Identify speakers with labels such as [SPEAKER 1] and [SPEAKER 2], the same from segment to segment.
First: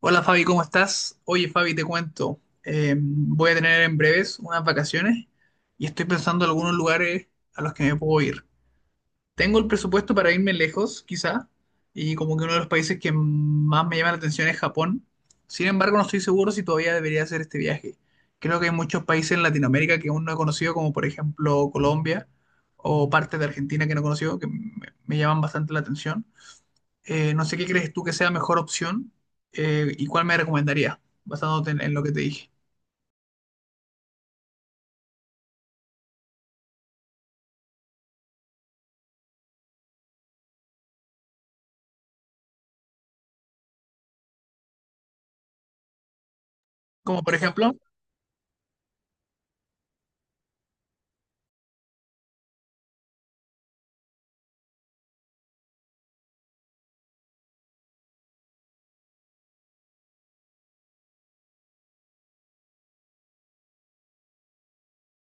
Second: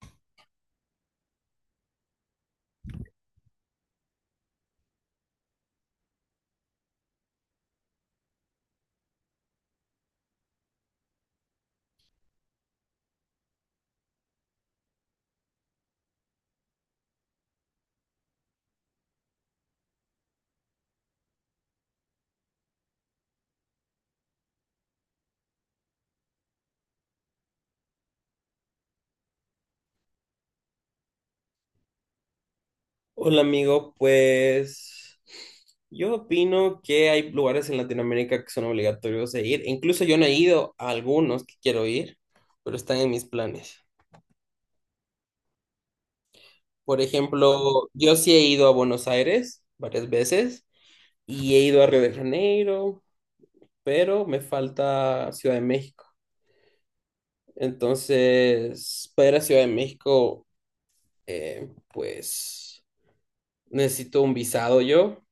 [SPEAKER 1] Hola Fabi, ¿cómo estás? Oye Fabi, te cuento, voy a tener en breves unas vacaciones y estoy pensando en algunos lugares a los que me puedo ir. Tengo el presupuesto para irme lejos, quizá, y como que uno de los países que más me llama la atención es Japón. Sin embargo, no estoy seguro si todavía debería hacer este viaje. Creo que hay muchos países en Latinoamérica que aún no he conocido, como por ejemplo Colombia o partes de Argentina que no he conocido, que me llaman bastante la atención. No sé qué crees tú que sea mejor opción, y cuál me recomendarías, basándote en lo que te dije.
[SPEAKER 2] Hola amigo, pues yo opino que hay lugares en Latinoamérica que son obligatorios de ir. Incluso yo no he ido a algunos que quiero ir, pero están en mis planes. Por
[SPEAKER 1] Como por ejemplo,
[SPEAKER 2] ejemplo, yo sí he ido a Buenos Aires varias veces y he ido a Río de Janeiro, pero me falta Ciudad de México. Entonces, para ir a Ciudad de México, pues necesito un visado yo.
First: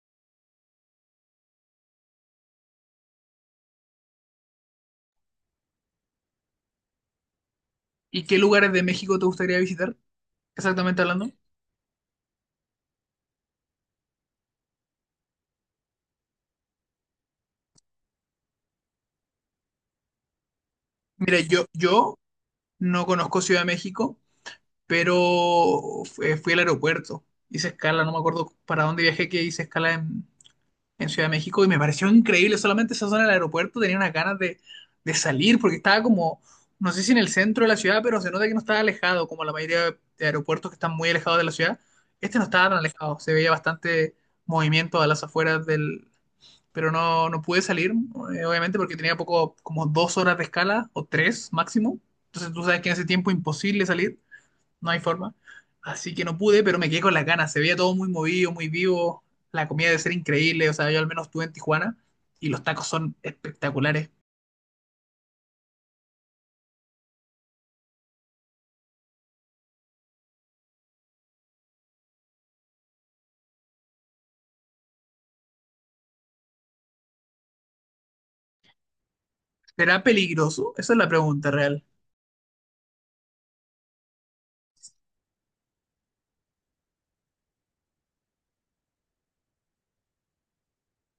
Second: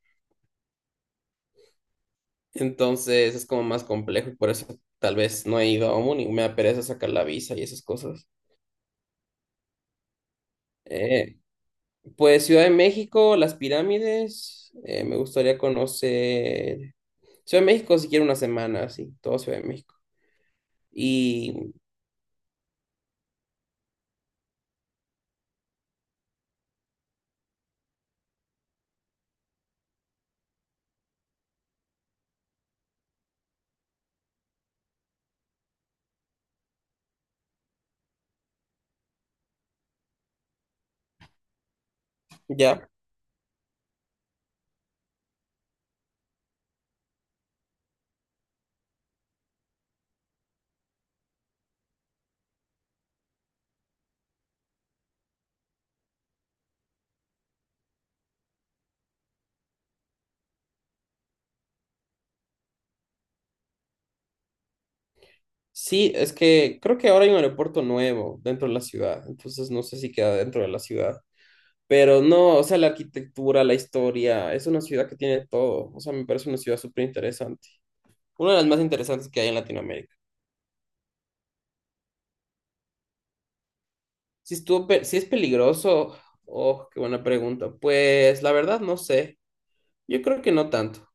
[SPEAKER 2] Entonces es como más complejo y por eso tal vez no he ido aún y me da pereza sacar la visa y esas
[SPEAKER 1] ¿y
[SPEAKER 2] cosas.
[SPEAKER 1] qué lugares de México te gustaría visitar? Exactamente hablando.
[SPEAKER 2] Eh, pues Ciudad de México, las pirámides, me gustaría conocer Ciudad de México si quiero una semana, sí todo Ciudad de México.
[SPEAKER 1] Mira, yo,
[SPEAKER 2] Y
[SPEAKER 1] yo no conozco Ciudad de México, pero fui al aeropuerto. Hice escala, no me acuerdo para dónde viajé, que hice escala en Ciudad de México y me pareció increíble. Solamente esa zona del aeropuerto tenía unas ganas de salir porque estaba como, no sé si en el centro de la ciudad, pero se nota que no estaba alejado, como la mayoría de aeropuertos que están muy alejados de la ciudad. Este no estaba tan
[SPEAKER 2] ya,
[SPEAKER 1] alejado, se veía bastante movimiento a las afueras del. Pero no, no pude salir, obviamente, porque tenía poco, como 2 horas de escala o tres máximo. Entonces tú sabes que en ese tiempo imposible salir, no hay forma. Así que no pude, pero me quedé con las ganas. Se veía todo muy movido, muy vivo. La comida debe ser increíble. O sea, yo al menos estuve en Tijuana y los tacos son espectaculares.
[SPEAKER 2] sí, es que creo que ahora hay un aeropuerto nuevo dentro de la ciudad, entonces no sé si queda dentro de la ciudad. Pero no, o sea, la arquitectura, la historia, es una ciudad que tiene todo. O sea, me parece una ciudad súper interesante. Una de las más interesantes que hay en
[SPEAKER 1] ¿Será
[SPEAKER 2] Latinoamérica.
[SPEAKER 1] peligroso? Esa es la pregunta real.
[SPEAKER 2] Si es peligroso, oh, qué buena pregunta. Pues la verdad no sé. Yo creo que no tanto.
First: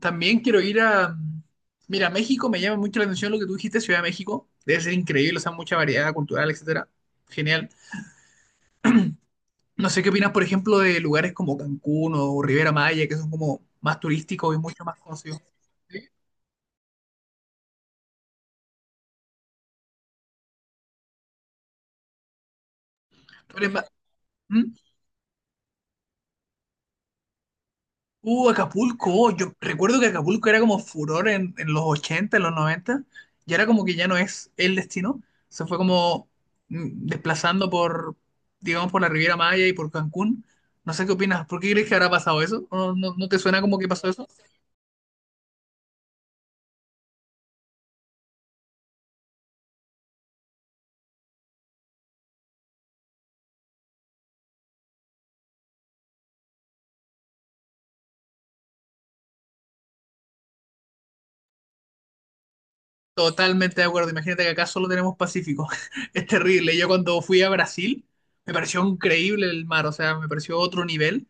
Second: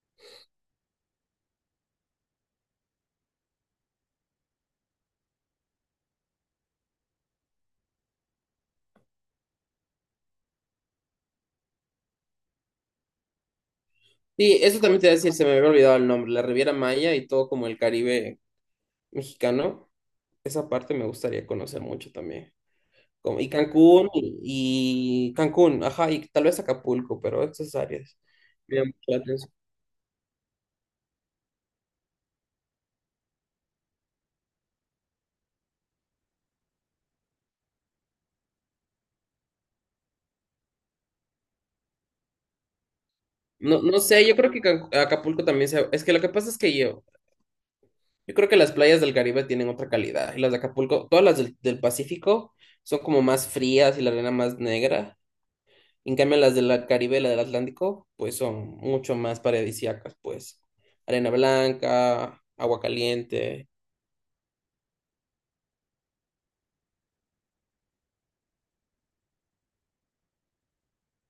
[SPEAKER 1] También quiero ir a. Mira, México me llama mucho la atención lo que tú dijiste, Ciudad de México. Debe ser increíble, o sea, mucha variedad cultural, etcétera. Genial. No sé qué opinas, por ejemplo, de lugares como Cancún o Riviera Maya, que son como más turísticos y
[SPEAKER 2] Sí, eso
[SPEAKER 1] mucho más
[SPEAKER 2] también te iba a decir,
[SPEAKER 1] conocidos.
[SPEAKER 2] se me había olvidado
[SPEAKER 1] ¿Sí?
[SPEAKER 2] el nombre, la Riviera Maya y todo como el Caribe mexicano. Esa parte me gustaría conocer mucho también. Como,
[SPEAKER 1] ¿Tú eres más-? ¿Mm?
[SPEAKER 2] Y Cancún, ajá, y tal vez Acapulco, pero esas áreas me llaman
[SPEAKER 1] Acapulco,
[SPEAKER 2] mucho la
[SPEAKER 1] oh, yo
[SPEAKER 2] atención.
[SPEAKER 1] recuerdo que Acapulco era como furor en los 80 en los 90 y ahora como que ya no es el destino, se fue como desplazando por, digamos, por la Riviera Maya y por Cancún. No sé qué opinas, ¿por qué crees que habrá pasado eso? ¿No, no, no te suena como
[SPEAKER 2] No,
[SPEAKER 1] que
[SPEAKER 2] no
[SPEAKER 1] pasó
[SPEAKER 2] sé,
[SPEAKER 1] eso?
[SPEAKER 2] yo creo que Acapulco también se... Es que lo que pasa es que yo creo que las playas del Caribe tienen otra calidad. Y las de Acapulco, todas las del Pacífico son como más frías y la arena más negra. En cambio, las del Caribe y la del Atlántico, pues son mucho más paradisíacas, pues. Arena blanca, agua caliente.
[SPEAKER 1] Totalmente de acuerdo, imagínate que acá solo tenemos Pacífico, es terrible. Yo cuando fui a Brasil, me pareció increíble el mar, o sea, me pareció otro nivel,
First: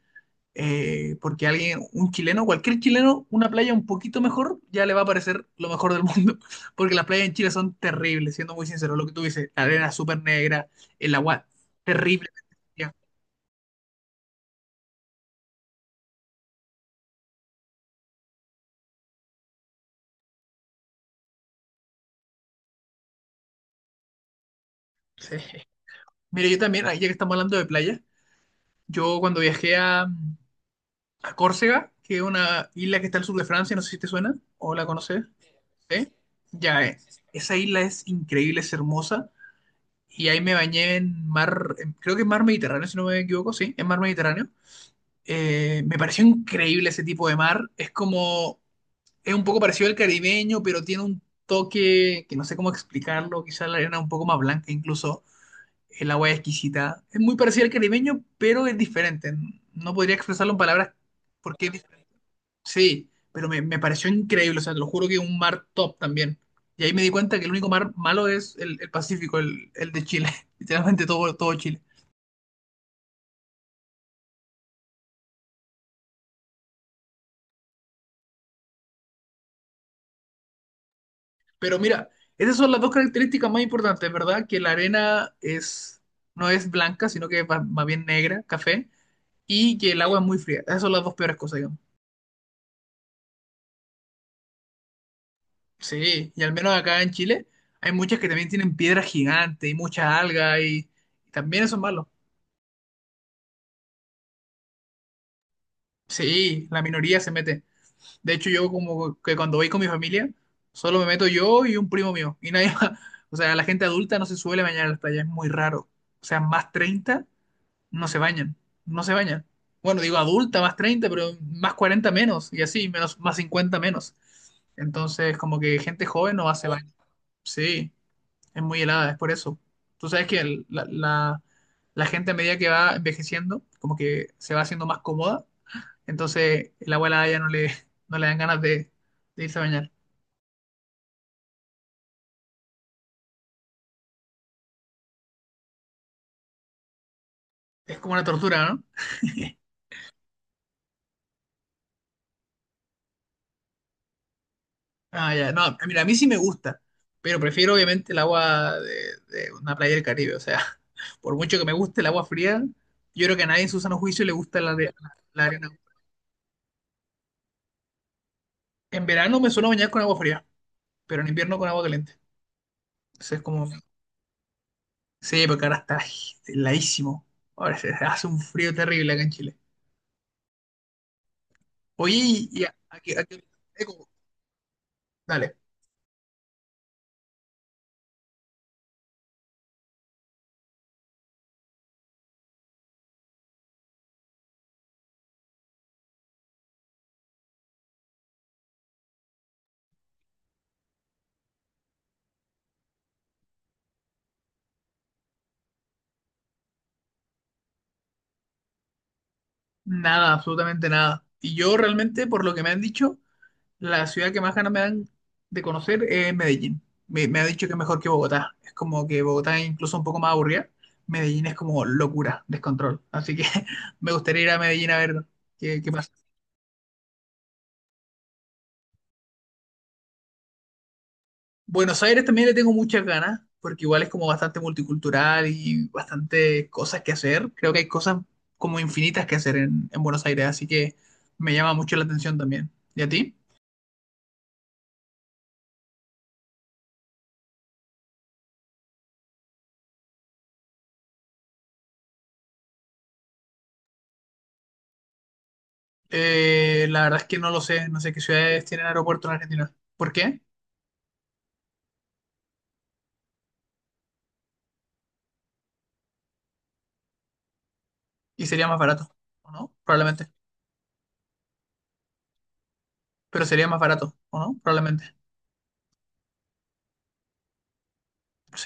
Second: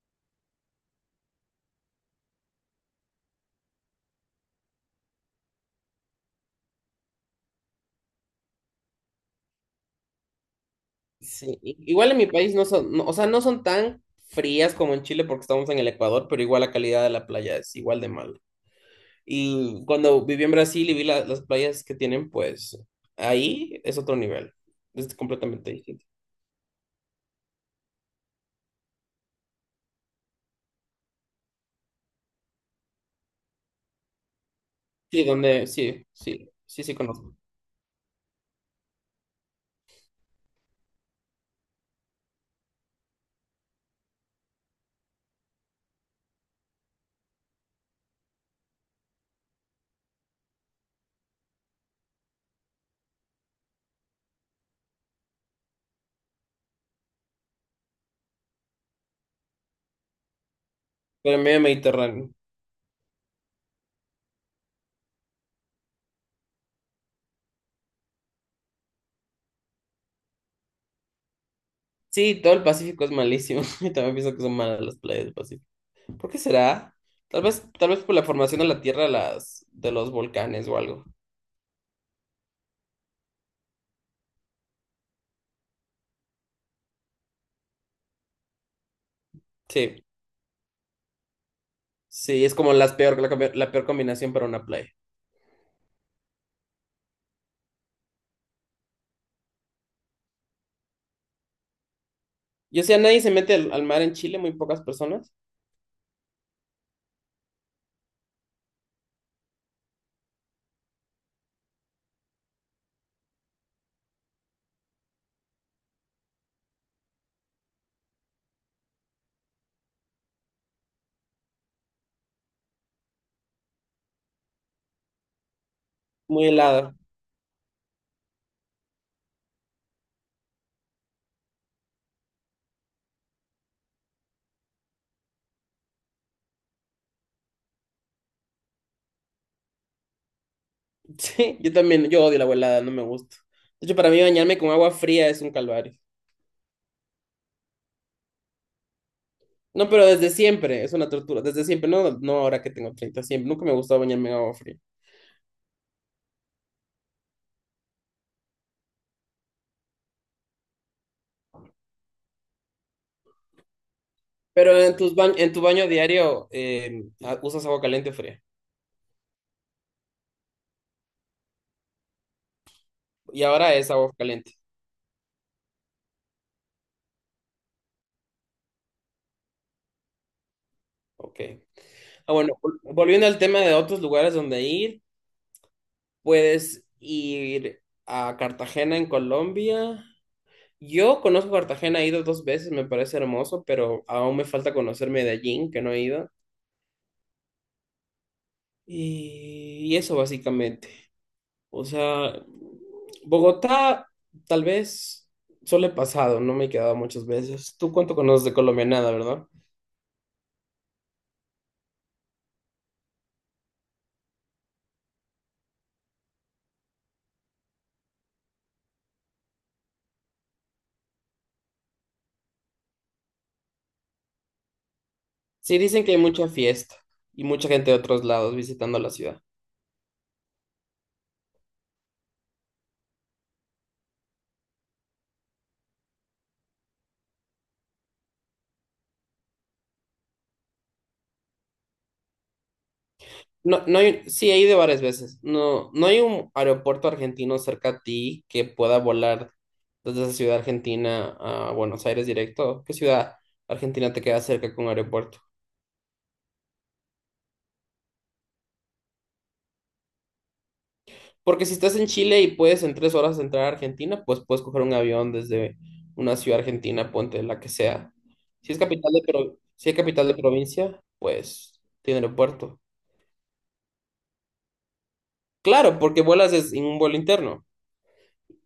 [SPEAKER 1] porque alguien, un chileno, cualquier chileno, una playa un poquito mejor, ya le va a parecer lo mejor del mundo. Porque las playas en Chile son terribles, siendo muy sincero, lo que tú dices, la arena súper negra, el agua
[SPEAKER 2] Sí. Igual en mi
[SPEAKER 1] terrible.
[SPEAKER 2] país no son,
[SPEAKER 1] Ya,
[SPEAKER 2] o sea, no son tan frías como en Chile porque estamos en el Ecuador, pero igual la calidad de la playa es igual de mala. Y cuando viví en Brasil y vi las playas que tienen, pues ahí es otro nivel. Es
[SPEAKER 1] sí.
[SPEAKER 2] completamente distinto.
[SPEAKER 1] Mira, yo también, ahí ya que estamos hablando de playa, yo cuando viajé a Córcega, que es una isla que está al sur de Francia, no sé si te suena o la conoces.
[SPEAKER 2] Sí, donde, sí,
[SPEAKER 1] ¿Sí?
[SPEAKER 2] sí, sí,
[SPEAKER 1] Ya,
[SPEAKER 2] sí conozco.
[SPEAKER 1] esa isla es increíble, es hermosa. Y ahí me bañé en mar, creo que es mar Mediterráneo, si no me equivoco, sí, en mar Mediterráneo. Me pareció increíble ese tipo de mar. Es como, es un poco parecido al caribeño, pero tiene un toque que no sé cómo explicarlo. Quizás la arena un poco más blanca incluso. El agua es exquisita. Es muy parecido al caribeño, pero es diferente. No podría expresarlo en palabras
[SPEAKER 2] Pero medio
[SPEAKER 1] porque es diferente.
[SPEAKER 2] Mediterráneo.
[SPEAKER 1] Sí, pero me pareció increíble. O sea, te lo juro que un mar top también. Y ahí me di cuenta que el único mar malo es el Pacífico, el de Chile. Literalmente todo, todo Chile.
[SPEAKER 2] Sí, todo el Pacífico es malísimo. Y también pienso que son malas las playas del Pacífico. ¿Por qué será? Tal vez por la formación de la tierra de los volcanes o algo.
[SPEAKER 1] Pero mira, esas son las dos características más importantes, ¿verdad? Que la arena es, no es blanca, sino que es más bien negra, café, y que el
[SPEAKER 2] Sí,
[SPEAKER 1] agua es muy fría. Esas son las dos peores cosas, digamos.
[SPEAKER 2] sí, es como las peor, la, combi- la peor combinación para una playa.
[SPEAKER 1] Sí, y al menos acá en Chile hay muchas que también tienen piedras gigantes y muchas algas y también eso es malo.
[SPEAKER 2] Yo sé, nadie se mete al mar en Chile, muy pocas personas.
[SPEAKER 1] Sí, la minoría se mete. De hecho, yo como que cuando voy con mi familia, solo me meto yo y un primo mío. Y nadie más. O sea, la gente adulta no se suele bañar en las playas, es muy raro. O sea, más 30 no se bañan, no se bañan. Bueno, digo adulta más 30 pero más 40 menos, y así, menos, más 50 menos. Entonces, como que gente joven
[SPEAKER 2] Muy
[SPEAKER 1] no hace, oh, baño.
[SPEAKER 2] helada.
[SPEAKER 1] Sí, es muy helada, es por eso. Tú sabes que la gente a medida que va envejeciendo, como que se va haciendo más cómoda, entonces el abuela ya no le dan ganas de irse a bañar.
[SPEAKER 2] Sí, yo también, yo odio la agua helada, no me gusta. De hecho, para mí bañarme con agua fría es un calvario.
[SPEAKER 1] Es como una tortura, ¿no?
[SPEAKER 2] No, pero desde siempre es una tortura. Desde siempre, no, no ahora que tengo 30. Siempre. Nunca me gustaba bañarme en agua fría.
[SPEAKER 1] Ah, ya, no, mira, a mí sí me gusta, pero prefiero obviamente el agua de una playa del Caribe, o sea, por mucho que me guste el agua fría, yo creo que a nadie en su sano juicio le gusta
[SPEAKER 2] Pero en tus
[SPEAKER 1] la
[SPEAKER 2] en tu
[SPEAKER 1] arena.
[SPEAKER 2] baño diario usas agua caliente o fría.
[SPEAKER 1] En verano me suelo bañar con agua fría, pero en invierno con agua caliente. Entonces es
[SPEAKER 2] Y
[SPEAKER 1] como,
[SPEAKER 2] ahora es agua caliente.
[SPEAKER 1] sí, porque ahora está, ay, heladísimo, ahora se hace un frío terrible acá en Chile.
[SPEAKER 2] Ok.
[SPEAKER 1] Oye,
[SPEAKER 2] Ah,
[SPEAKER 1] y,
[SPEAKER 2] bueno,
[SPEAKER 1] y
[SPEAKER 2] volviendo al tema de otros
[SPEAKER 1] eco,
[SPEAKER 2] lugares donde ir,
[SPEAKER 1] dale,
[SPEAKER 2] puedes ir a Cartagena en Colombia. Yo conozco Cartagena, he ido dos veces, me parece hermoso, pero aún me falta conocer Medellín, que no he ido. Y eso básicamente. O sea, Bogotá tal vez solo he pasado, no me he quedado muchas veces. ¿Tú cuánto conoces de Colombia? Nada, ¿verdad?
[SPEAKER 1] nada, absolutamente nada. Y yo realmente, por lo que me han dicho, la ciudad que más ganas me dan de conocer es Medellín. Me ha dicho que es mejor que Bogotá. Es como que Bogotá es incluso un poco más aburrida. Medellín es como locura, descontrol. Así que me gustaría ir a Medellín a ver
[SPEAKER 2] Sí,
[SPEAKER 1] qué
[SPEAKER 2] dicen
[SPEAKER 1] pasa.
[SPEAKER 2] que hay mucha fiesta y mucha gente de otros lados visitando la ciudad.
[SPEAKER 1] Buenos Aires también le tengo muchas ganas, porque igual es como bastante multicultural y bastante cosas que hacer. Creo que hay cosas como infinitas que hacer en Buenos Aires, así que me llama mucho la atención también. ¿Y a ti?
[SPEAKER 2] No, no hay, sí, he ido varias veces. No, no hay un aeropuerto argentino cerca a ti que pueda volar desde esa ciudad argentina a Buenos Aires directo. ¿Qué ciudad argentina te queda cerca con aeropuerto?
[SPEAKER 1] La verdad es que no lo sé, no sé qué ciudades tienen aeropuerto en Argentina. ¿Por qué?
[SPEAKER 2] Porque si estás en Chile y puedes en 3 horas entrar a Argentina, pues puedes coger un avión desde una ciudad argentina, ponte la que sea.
[SPEAKER 1] Y sería
[SPEAKER 2] Si
[SPEAKER 1] más
[SPEAKER 2] es
[SPEAKER 1] barato,
[SPEAKER 2] capital de,
[SPEAKER 1] ¿o
[SPEAKER 2] pro-
[SPEAKER 1] no?
[SPEAKER 2] Si es
[SPEAKER 1] Probablemente.
[SPEAKER 2] capital de provincia, pues tiene aeropuerto.
[SPEAKER 1] Pero sería más barato, ¿o no? Probablemente.
[SPEAKER 2] Claro, porque vuelas en un vuelo interno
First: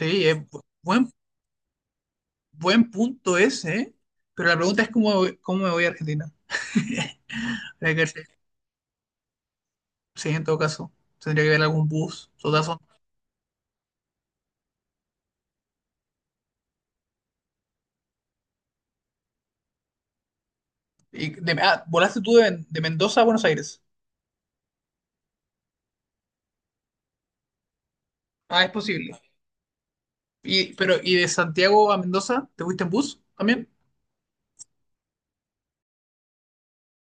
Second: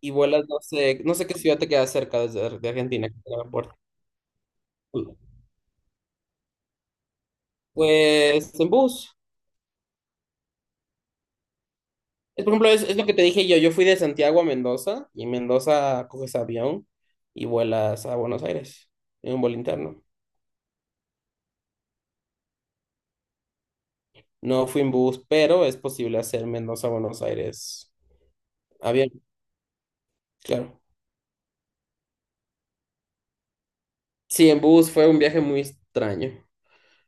[SPEAKER 2] y
[SPEAKER 1] es
[SPEAKER 2] vuelas, no
[SPEAKER 1] bu-
[SPEAKER 2] sé,
[SPEAKER 1] buen,
[SPEAKER 2] no sé qué ciudad te queda cerca de
[SPEAKER 1] buen
[SPEAKER 2] Argentina que tenga
[SPEAKER 1] punto
[SPEAKER 2] aeropuerto.
[SPEAKER 1] ese, ¿eh? Pero la pregunta es cómo me voy a Argentina. Habría que ver si,
[SPEAKER 2] Pues en bus.
[SPEAKER 1] si en todo caso tendría que ver algún bus,
[SPEAKER 2] Es, por ejemplo,
[SPEAKER 1] totazo.
[SPEAKER 2] es lo que te dije yo. Yo fui de Santiago a Mendoza y en Mendoza coges avión y vuelas a Buenos Aires en un vuelo interno.
[SPEAKER 1] Y volaste tú de Mendoza a Buenos Aires.
[SPEAKER 2] No fui en bus, pero es posible hacer Mendoza a Buenos Aires
[SPEAKER 1] Ah, es
[SPEAKER 2] avión,
[SPEAKER 1] posible. Y,
[SPEAKER 2] claro.
[SPEAKER 1] pero, ¿y de Santiago a Mendoza te fuiste en bus también?
[SPEAKER 2] Sí, en bus fue un viaje muy extraño.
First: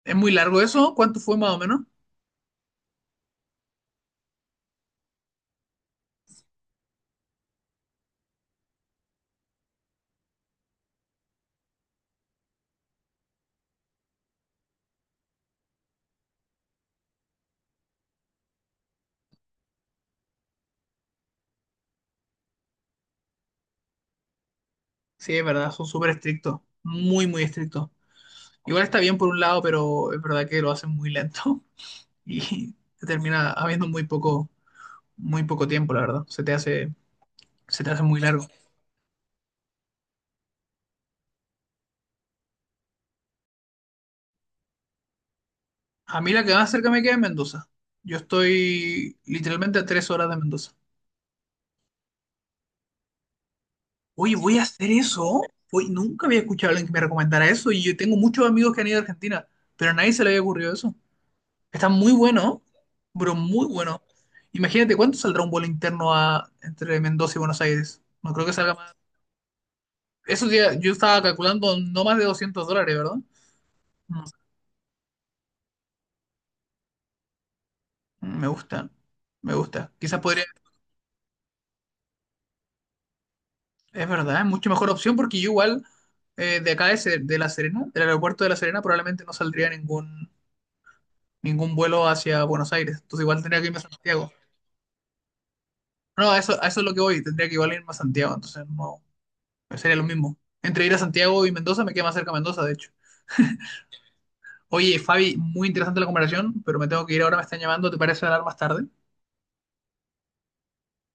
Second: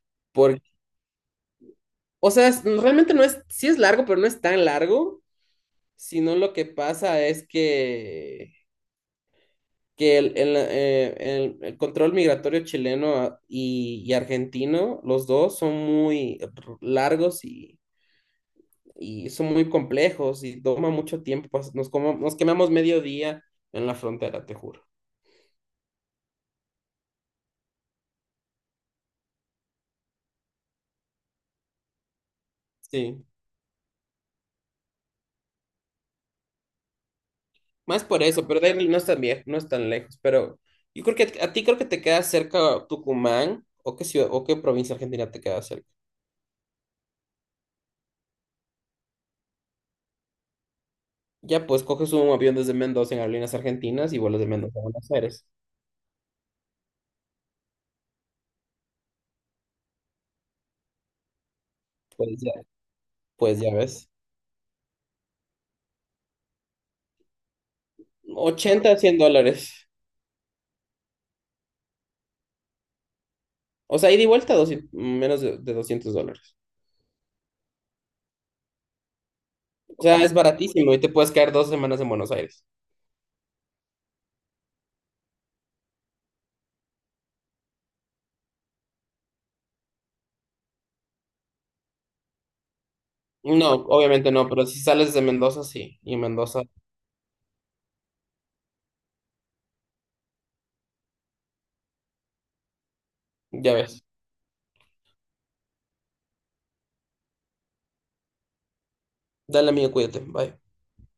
[SPEAKER 1] ¿Es muy largo
[SPEAKER 2] Porque,
[SPEAKER 1] eso? ¿Cuánto fue más o menos?
[SPEAKER 2] o sea, realmente no es, sí es largo, pero no es tan largo, sino lo que pasa es que el control migratorio chileno y argentino, los dos son muy largos y son muy complejos y toma mucho tiempo. Pues, nos quemamos medio día en la frontera, te juro.
[SPEAKER 1] Sí, es verdad, son súper estrictos. Muy, muy estrictos. Igual está bien por un lado, pero es verdad que lo hacen muy lento. Y te
[SPEAKER 2] Sí,
[SPEAKER 1] termina habiendo muy poco tiempo, la verdad. Se te hace
[SPEAKER 2] más
[SPEAKER 1] muy
[SPEAKER 2] por
[SPEAKER 1] largo.
[SPEAKER 2] eso, pero de ahí no es tan viejo, no es tan lejos. Pero yo creo que a ti creo que te queda cerca Tucumán o qué ciudad o qué provincia argentina te queda cerca.
[SPEAKER 1] A mí la que más cerca me queda es Mendoza. Yo estoy literalmente a 3 horas de Mendoza.
[SPEAKER 2] Ya pues coges un avión desde Mendoza en Aerolíneas Argentinas y
[SPEAKER 1] Oye,
[SPEAKER 2] vuelas de
[SPEAKER 1] voy a
[SPEAKER 2] Mendoza a
[SPEAKER 1] hacer
[SPEAKER 2] Buenos
[SPEAKER 1] eso.
[SPEAKER 2] Aires.
[SPEAKER 1] Oye, nunca había escuchado a alguien que me recomendara eso y yo tengo muchos amigos que han ido a Argentina, pero a nadie se le había ocurrido eso. Está muy
[SPEAKER 2] Pues ya,
[SPEAKER 1] bueno, bro,
[SPEAKER 2] pues
[SPEAKER 1] muy
[SPEAKER 2] ya
[SPEAKER 1] bueno.
[SPEAKER 2] ves.
[SPEAKER 1] Imagínate cuánto saldrá un vuelo interno entre Mendoza y Buenos Aires. No creo que salga
[SPEAKER 2] 80
[SPEAKER 1] más.
[SPEAKER 2] a 100 dólares.
[SPEAKER 1] Eso ya, yo estaba calculando no más de 200 dólares, ¿verdad?
[SPEAKER 2] O sea, ida y vuelta, 200 menos de 200 dólares.
[SPEAKER 1] Me gusta, me gusta.
[SPEAKER 2] O
[SPEAKER 1] Quizás
[SPEAKER 2] sea, es
[SPEAKER 1] podría,
[SPEAKER 2] baratísimo y te puedes quedar 2 semanas en Buenos Aires.
[SPEAKER 1] es verdad, es mucho mejor opción porque yo igual, de acá de La Serena, del aeropuerto de La Serena, probablemente no saldría ningún vuelo hacia Buenos Aires. Entonces igual tendría que
[SPEAKER 2] No,
[SPEAKER 1] irme a Santiago.
[SPEAKER 2] obviamente no, pero si sales de Mendoza, sí. Y
[SPEAKER 1] No, a eso,
[SPEAKER 2] Mendoza,
[SPEAKER 1] a eso es lo que voy, tendría que igual irme a Santiago, entonces no, sería lo mismo. Entre ir a Santiago y Mendoza me queda más cerca Mendoza, de hecho.
[SPEAKER 2] ya ves.
[SPEAKER 1] Oye, Fabi, muy interesante la comparación, pero me tengo que ir ahora, me están llamando, ¿te parece hablar más tarde?
[SPEAKER 2] Dale, amigo, cuídate. Bye.